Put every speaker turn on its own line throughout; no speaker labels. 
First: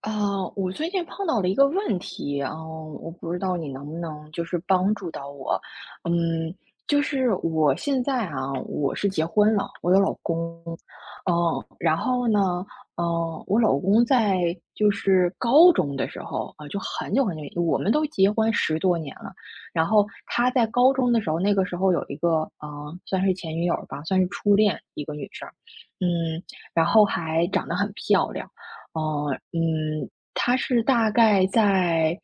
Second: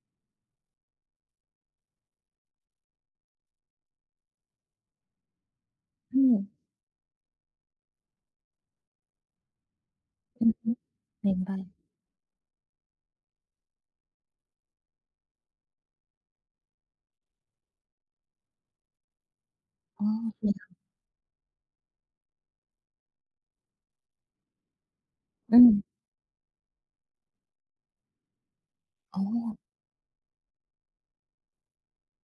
啊，我最近碰到了一个问题，我不知道你能不能就是帮助到我。
嗯，
嗯，就是我现在啊，我是结婚了，我有老
嗯
公，
哼，
嗯，
明白。
然后呢，我老公在就是高中的时候啊，就很久很久我们都结婚10多年了。然
哦，
后
这
他
样
在高中的时候，那个时候有一个，算是前女友吧，算是初恋一个女生，
嗯，
嗯，然后还长得很漂亮。哦，
哦，
他是大概在，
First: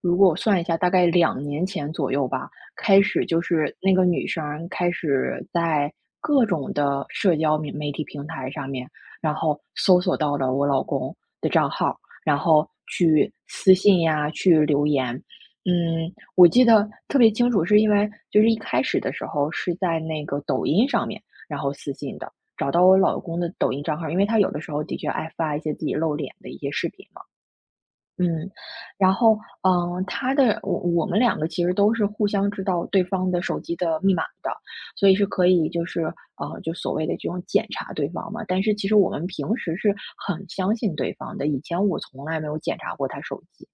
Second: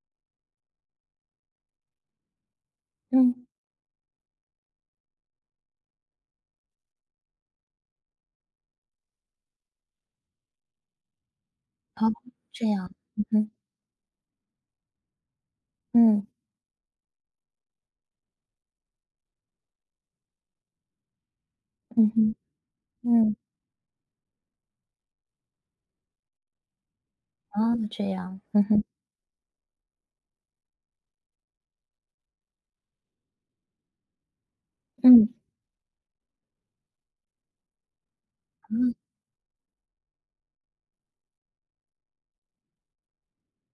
如果我算一下，大概2年前左右吧，开始就
嗯，
是那个女生儿开始在各种的社交媒体平台上面，然后搜索到了我老公的账号，
哦，
然
这
后
样，嗯
去
哼，
私信呀，去留言。
嗯，
我记得特别清楚，是因为就是一开始的时候是在那个抖音上面，然后私
嗯
信的。
哼，
找到我老
嗯，
公的抖音账号，因为他有的时候的确爱发一些自己露脸的一些视频。
哦，这样，
嗯，
嗯哼，
然后，他的我们两个其实都是互相知道对方的手机的密码的，所以是
嗯，
可以就是就所谓的这种检查对方嘛。但是其
嗯，
实我们平时是很相信对方的，以前我从来没有检查过他手机。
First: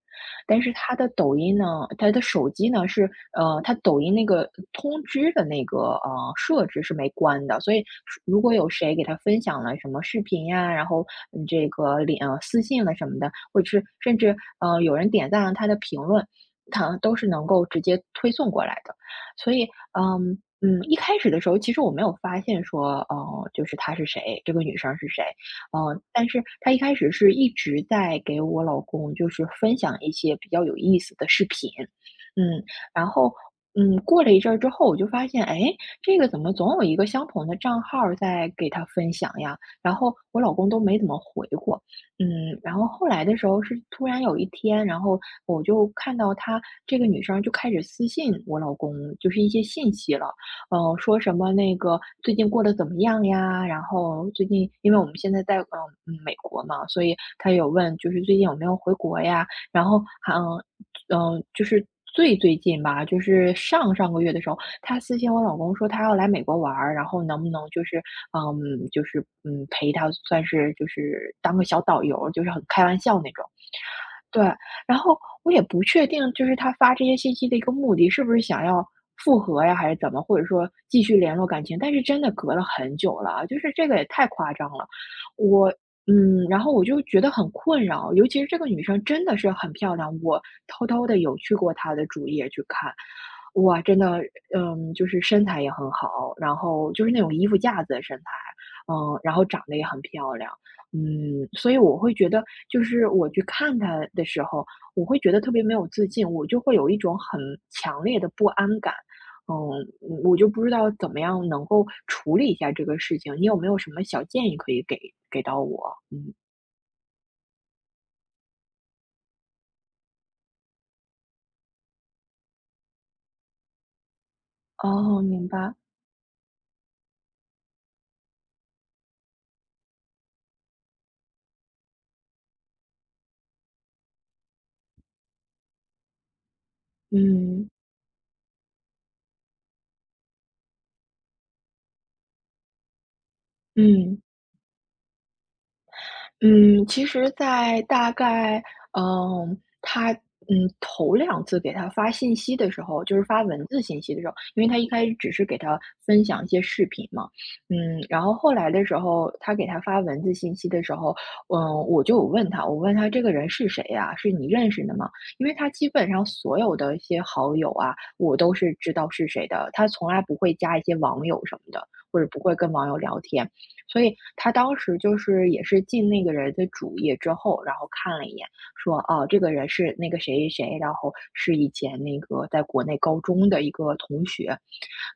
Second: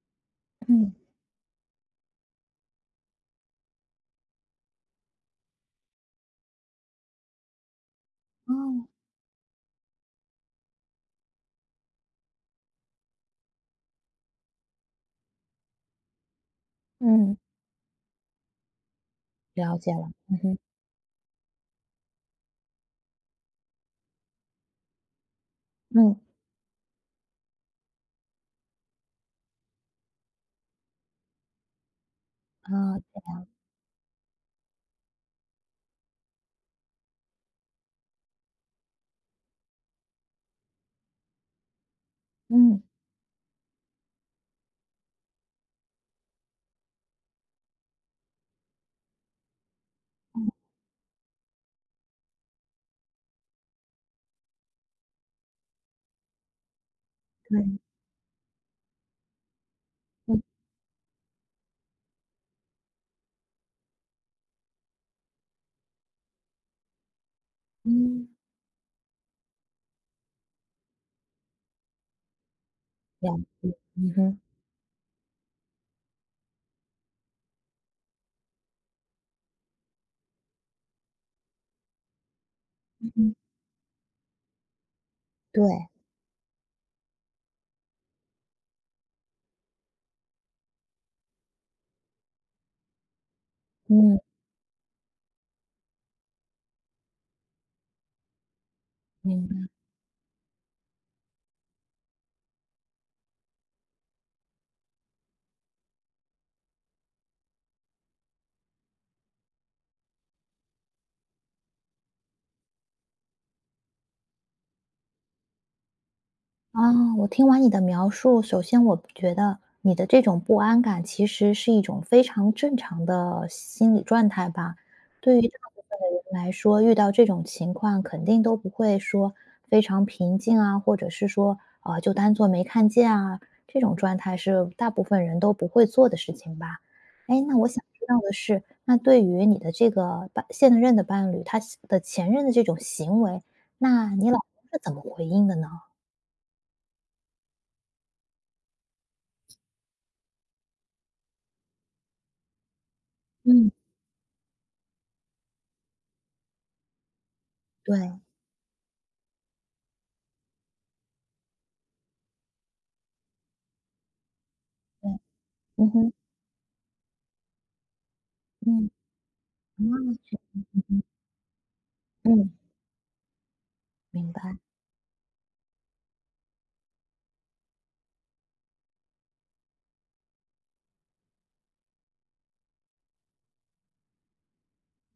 但是
嗯，
他的抖音呢，他的手机呢是他抖音那个通知的那个设置是没关的，所以如果有
哦，
谁给他分享了什么视频呀，然后这个私信了什么的。或者是甚至有人点赞了他的评论，它都是
嗯，
能够直接推送过来的。所以，
了解了，嗯哼，
一开始的时候，其实我没有发现说，就是她是谁，这个女生是谁，
嗯，
但是她一开始是一直在给我老公就是分享一些比较有意思的视频，嗯，
哦，
然
这
后。
样，
过了一阵儿之后，我就发现，哎，这个怎么总有一个相同的账号儿在给他分享呀？然后我老公都没怎么回过，然
嗯，
后后来的时候是突然有一天，然后我就看到她这个女生就开始私信我老公，就是一些信息了，
嗯，
说什么那个最近过得怎么样呀？然后最近因为我们现在在美国嘛，所以她
对，
有问就是最近有没有回国呀？然后还
嗯，
就是最近吧，就是上上个月的时候，他私信我老公说他要来美国玩儿，然后能不能就是，
嗯，
就是，陪他算是就是当个小导游，就是很开玩笑那
了
种。
解，嗯哼，
对，然后我也不确定，就是他发这些信息的一个目的，是不是想要复合呀，还是怎么？或者说继续联络感情？但是真的隔了很
嗯
久了
哼，
啊就是这个也太夸张了。我
对，
然后我就觉得很困扰，尤其是这个女生真的是很漂亮，我偷偷的有去过她的主页去看，哇，真
嗯，
的，就是身材也很好，然后就是那种衣服架子的身材，然后
明白。
长得也很漂亮，所以我会觉得就是我去看他的时候，我会觉得特别没有自信，我就会有一种很强烈的不安感。嗯我就不知道怎么样能够处理一下这个事情。你有没有什么小建议可以给到我？嗯，
啊，我听完你的描述，首先我觉得你的这种不安感其实是一种非常正常的心理状态吧。
哦，
对于
明
大
白。
部分的人来说，遇到这种情况肯定都不会说非常平静啊，或者是说啊就当做没看见啊，这种状态是大部分人都不会做的事情吧。哎，那我
嗯
想知道的是，那对于你的这个现任的伴侣，他的前任的这种行为，那
嗯。
你老公是怎么回应的呢？
嗯，其实在大概，他，头2次给他发信息的时候，就是发文
嗯
字信息的时候，因为他一开始只是给他分享一些视频嘛，
对
然后后来的时候，他给他发文字信息的时候，我就有问他，我问他这个人是谁呀？是你认识的吗？
对，
因为他基
嗯
本
哼，
上所有的一些好友啊，我都是
嗯，
知道是谁的，他从来不
哦，
会加一些网友什么的，或者不
嗯，
会跟网友聊天。所以
明白，
他当时就是也是进那个人的主页之后，然后看了一眼，说哦，这个人是那个谁谁谁，然后是以前那个在国内高中的一个同学，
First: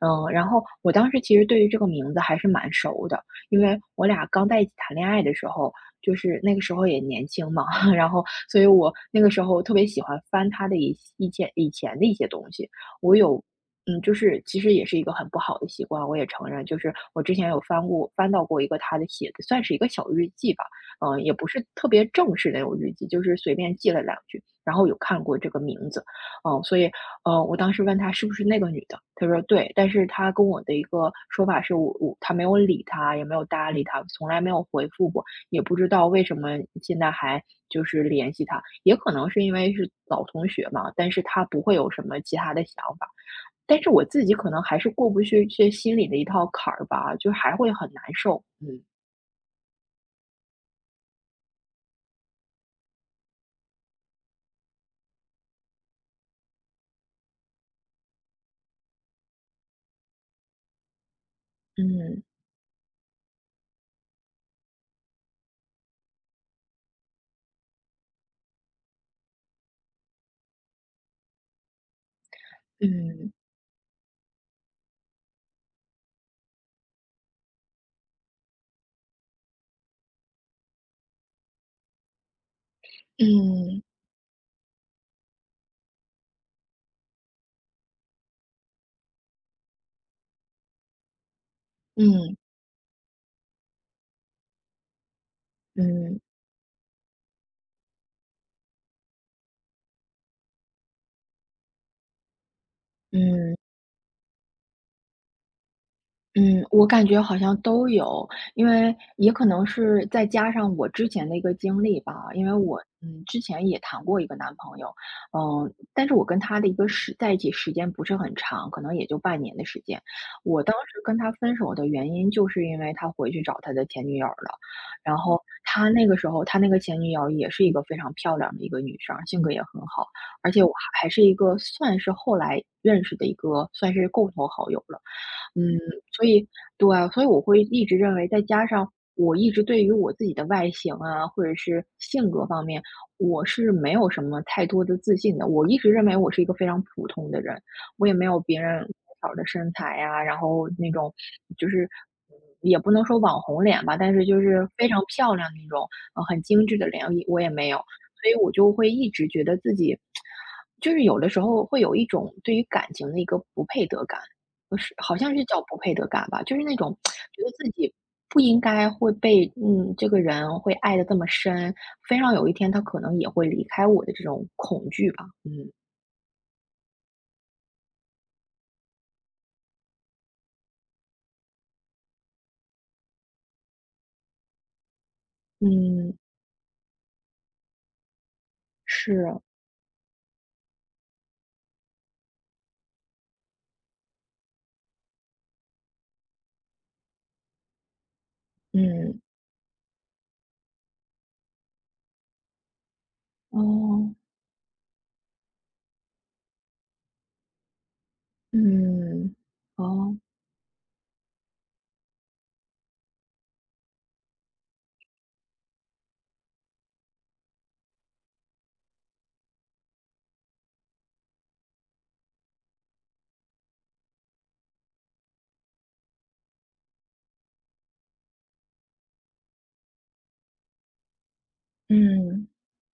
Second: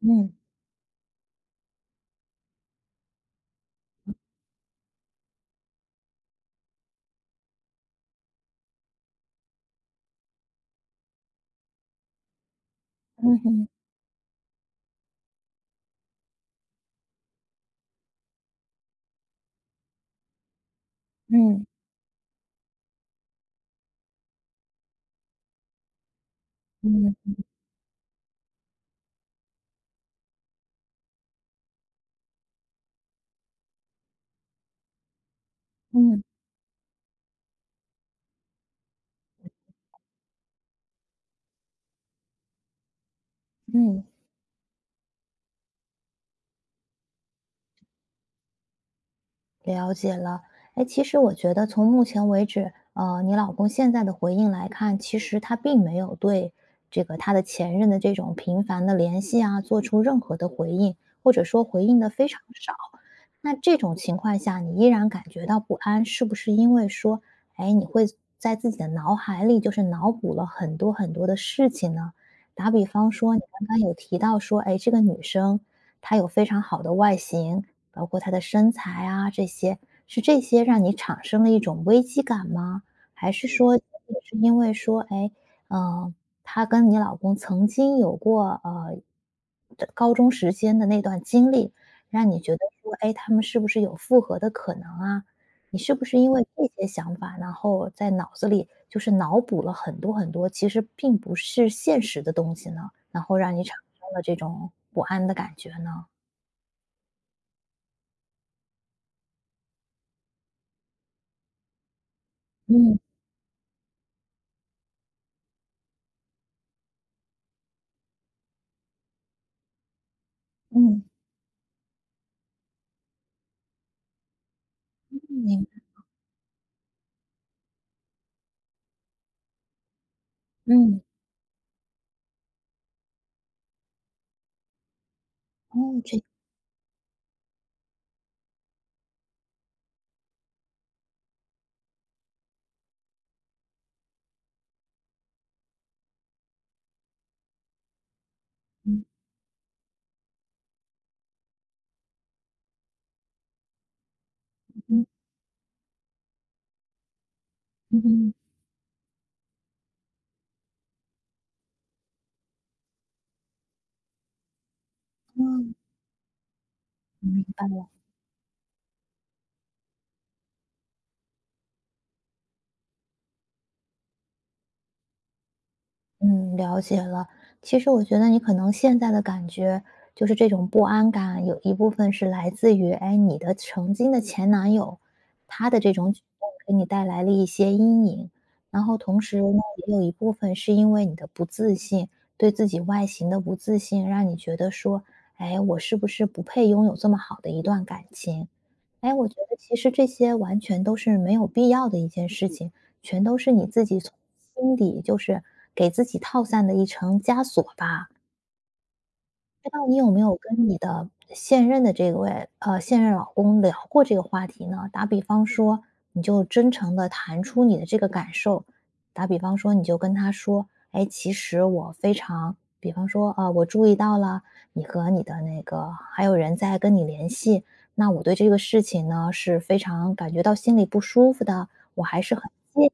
然后我当时其实对于这个名字还是蛮熟的，因为我俩刚在一起谈恋爱的时候，就是那个时候也年轻嘛，然后所以我那个时候特别喜欢翻他的一些以前的一些东西，我
嗯
有。
哼，
就是其实也是一个很不好的习惯，我也承认，就是我之前有翻到过一个他的写的，算是一个小日记吧，也不
嗯，
是特别正式那种日记，就是随便记了两句，然后有看过这个名字，所以，
嗯，
我当时问他是不是那个女的，他说对，但是他跟我的一个说法是他没有理他，也没有搭理他，从来没有回复过，也不知道
嗯，
为
嗯。
什么现在还就是联系他，也可能是因为是老同学嘛，但是他不会有什么其他的想法，但是
嗯
我自己可能还是过不去这心里的一套坎儿吧，就还会很难受，嗯。
了解了，哎，其实我觉得从目前为止，你老公现在的回应来看，其实他并没有对这个他的前任的这种频繁的联系啊，做出任何的回应，或者说回应的
嗯
非常少。那这种情况下，你依然感觉到不安，是不是因为说，哎，你会在自己的脑海里就是脑补了很多很多的事情呢？打比方
嗯
说，你刚刚有提到说，哎，这个女生他有非常好的外形，包括他的身材啊这些，是这些让你产生了一种危机感吗？
嗯
还是说
嗯
是因为说，哎，呃，他跟你老公曾经有过，高中时间的那段经历，
嗯
让
嗯。
你觉得说，哎，他们是不是有复合的可能啊？你是不是
嗯
因为这些想法，然后在脑子里就是脑补了很多很多，其实并不是现实的东西呢，然后让
嗯
你产生了这种不安的感觉呢？
嗯，我感觉好像都有，因为也可能是再加上我之前的一个经历吧，因为我
嗯，
之前也谈过一个男朋友，但是我跟他的一个时在一起时间不是很长，可能也就半年的时间。我当时
嗯，
跟他分手的原因就是因为他回去找他的前女友了，然
嗯，
后
明白
他那个时候他那个前女友也是一个非常漂亮的一个女生，性格也很好，而且我
嗯，
还还是一个算是后来认识的一个算是共同好友了。嗯，
哦，确
所以对啊，所以我会一直认为再加上我一直对于我自己的外形啊，或者是性格方面，我是没有什么太多的自信的。我一直认为我是一个非常普通的人，我也没有别人
嗯
好的身材呀，然后那种就是也不能说网红脸吧，但是就是非常
嗯
漂亮那种，很精致的脸，我也没有。
嗯嗯
所
嗯，
以我就会一直觉得自己，就是有的时候会有一种对于感情的一个不配得感。不是，好像
哦，
是叫不配得感吧，就是那种觉
明
得自己
白。
不应该会被这个人会爱的这么深，非常有一天他可能也会离开我的这种恐惧吧。嗯。
嗯，了解了。其实我觉得你可能现在的感觉就是这种不安感，有一部分是来自于，哎，你的曾经的前男友，他的这种
嗯，
举动给你带来了一些阴影，然后
是，
同时呢，也有一部分是因为你的不自信，对自己外形的不自信，让你觉得说，哎，我是不是不配拥有这么好的一段感情？哎，
嗯，
我觉得其实这些完全都是没有必要的一件事情，全都是你自己从
哦，
心底，就是给自己套上的一层枷锁吧。
嗯，
不知道你有
哦。
没有跟你的现任的这位现任老公聊过这个话题呢？打比方说，你就真诚的谈出你的这个感受，打比方说，你就跟他说：“哎，其实我非常”比方说，我注意到了你和你的那个还有人在跟你联系，那我对这个事情呢，是非常感觉到心里不舒服的，我还是很
嗯。
介意的。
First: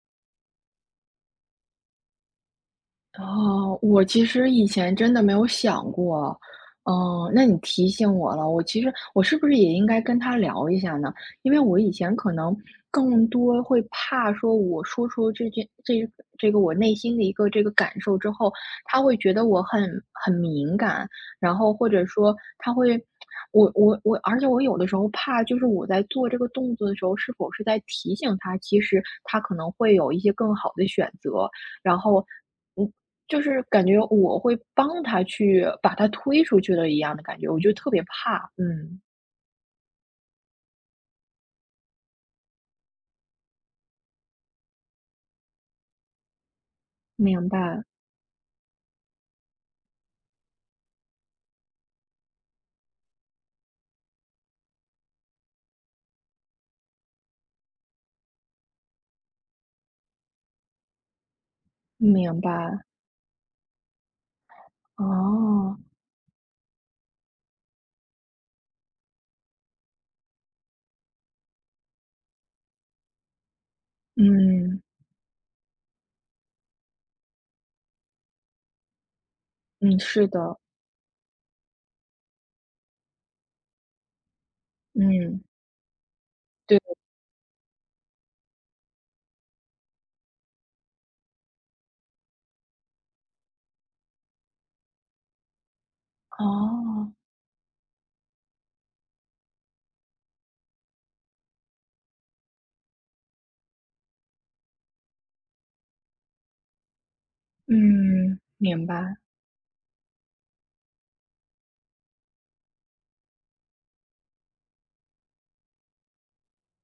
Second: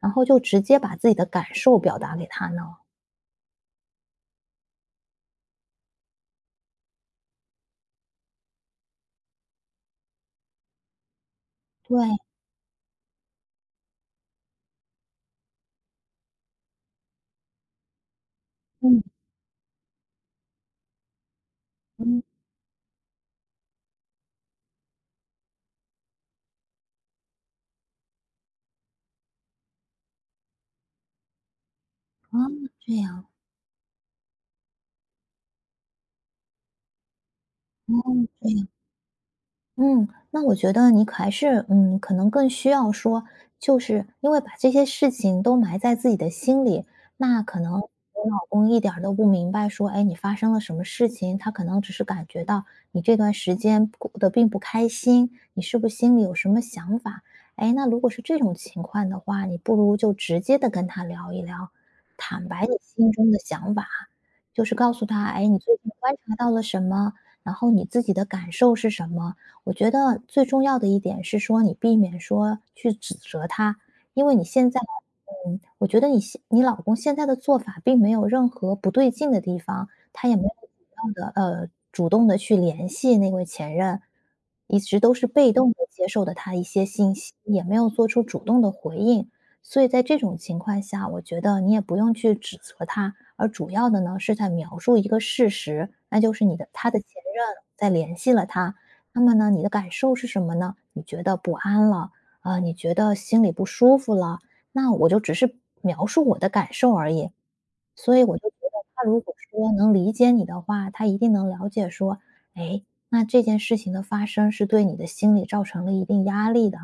然后就直接把自己的感受表达给他呢。
哦，我其实以前真的没有想过，嗯，那你提醒我了，我其实是不是也应该跟他聊一下呢？因为我以
对，
前可能更多会怕说，我说出这件这这个我内心的一个这个感受之后，他
嗯，
会觉得我很敏感，然后或者
嗯，
说他会，我我我，而且我有的时候怕，就是我在做这个动作的时候，是否是在提醒他，其实他可能会有一些更好的选择，然后。
啊，
嗯
这样，
就是感觉我会帮他去把他推出去了一样的感觉，我就特别怕，
嗯，那我觉得你还是，嗯，可能更需要说，就是因为把这些事情都埋在自己的心里，那
明
可能
白，
你老公一点儿都不明白说，哎，你发生了什么事情，他可能只是感觉到你这段时间过得并不开心，你是不是心里有什么想法？哎，那如果是这种情况的话，你不如就直接的跟他聊一聊，
明
坦白
白，
你心中的想法，就是告诉他，哎，你最
哦，
近观察到了什么，然后你自己的感受是什么。我觉得最重要的一点是说，你避免说去指责他，因为你现在，
嗯，
嗯，我觉得你老公现在的做法并没有任何不对劲的地方，
嗯，是
他也没有
的，
主动的主动的去联系那位前任，一直都是
嗯，
被动的接受的他一
对，
些信息，也没有做出主动的回应。所以在这种情况下，我觉得你也不用去指责他，而主要的呢是在描述一个事实，那就是他的前
哦，
任在联系了他，那么呢，你的感受是什么呢？你觉得不安了啊、你觉得心里不舒服了，那我就只是描述我的感受而已。所以我
嗯，
就觉得
明
他
白，
如果说能理解你的话，他一定能了解说，哎，那这件事情的发生是对你的心理造成了一定压力的，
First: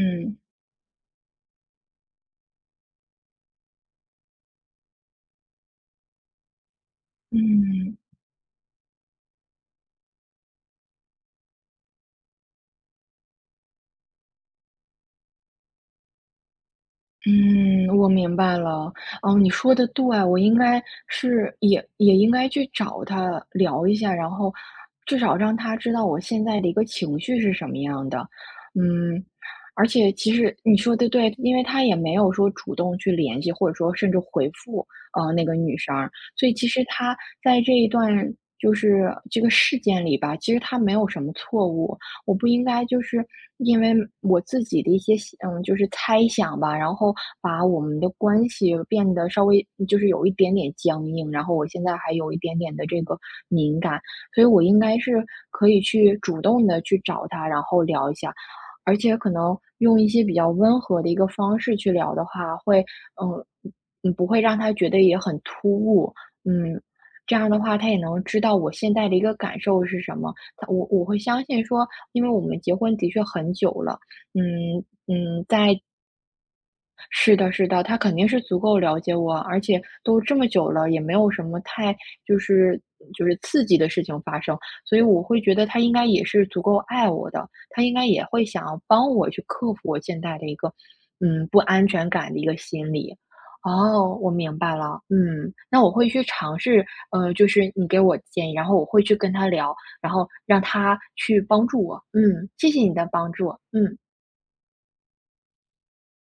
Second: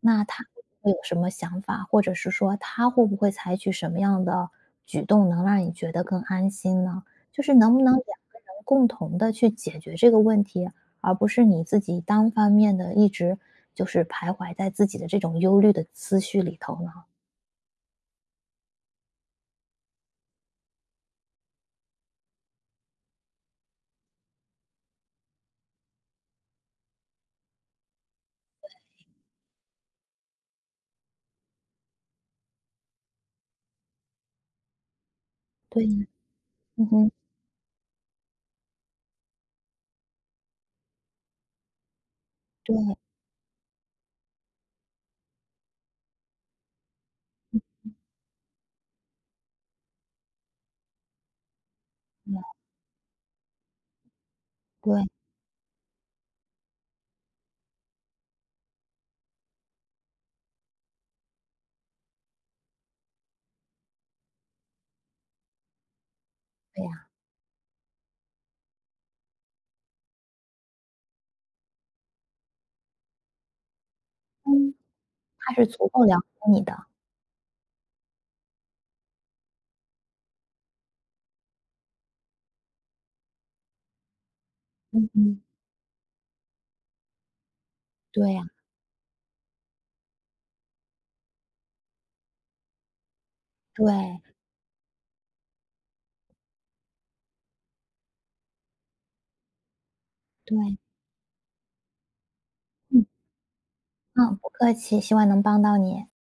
那他会不会有什么想法，或者是说他会不会采取什么样的举动能让你觉得更安心呢？就是能不能
嗯。
两个人共同的去解决这个问题，而不是你自己单方面的一直就是徘徊在自己的这种忧虑的思绪里头呢？
嗯，我明白了。哦，你说的对，我应该也应该去找他聊一下，然后至少让他知道我现在的一个情绪是什么样的。嗯，而且其实你说的对，因为他也没有说主动去联系，或者说甚至回复那个女
对
生
呀，
儿所以其实
嗯哼，
他在这一段就是这个事件里吧，其实他没有什么错误。我不应
对，
该就是因为我自己的一些就是猜想吧，然后把我们的关系变得稍微就是有一点点僵硬，然后我现在还
对，
有一点点的这个敏感，所以我应该
对，
是可以去主动的去找他，然后聊一下，而且可能用一些比较温和的一个方式去聊的话，会嗯不会让他觉得也很突兀，嗯。
对呀。
这样的话，他也能知道我现在的一个感受是什么，我会相信说，因为我们结婚的确很久了，
嗯，
嗯嗯，
他是足够了解你的。
是的，是的，他肯定是足够了解我，而且都这么久了，也没有什么太就是就是刺激的事情发生，所以
嗯
我会
嗯，
觉得他应该也是足够爱我的，他应该也
对呀，
会想要帮我去克服我现在的一个不安全感的一个心理。哦，
对，
我明白了，嗯，那我会去尝试，就是你给我建议，然后我会去跟他聊，然后让
对，
他去帮助我，嗯，谢谢你
嗯，
的帮助，嗯。
嗯，不客气，希望能帮到你。